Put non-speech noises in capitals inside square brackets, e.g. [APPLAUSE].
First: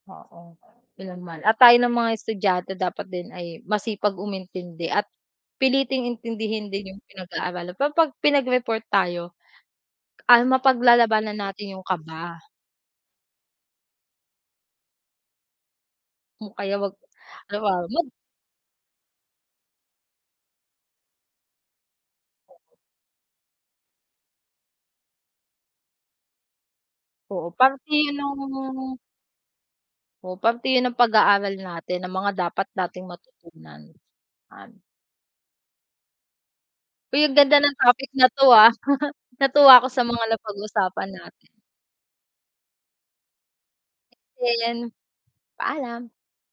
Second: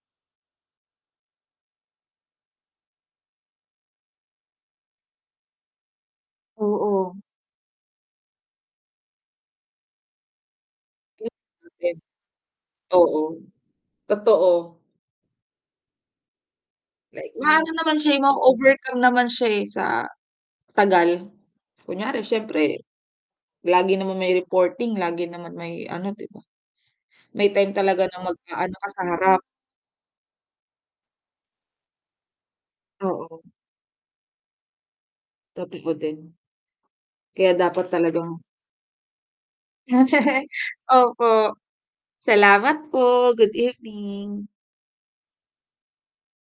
Oo, ilan man. At tayo ng mga estudyante dapat din ay masipag umintindi at piliting intindihin din 'yong Oo. pinag-aaralan. Pero 'pag pinagreport tayo, ah, mapaglalabanan natin 'yong [UNINTELLIGIBLE] kaba. Oo, totoo. Hmm, kaya 'wag Like ano ma-ano ba naman mag siya, ma-overcome naman siya, eh, sa tagal. Kunwari siyempre, lagi naman may reporting, lagi naman may ano, 'di ba? Oo, May time parte talaga 'yon na mag-aano ka no'ng sa harap. Oo, parte 'yon ng pag-aaral natin na mga dapat nating Oo. matutunan. An Totoo din. Uy, ang Kaya ganda ng dapat topic na talagang 'to, ah. [CHUCKLES] Natuwa ako sa mga [CHUCKLES] napag-usapan natin. Opo. Salamat po, good evening. Din, paalam.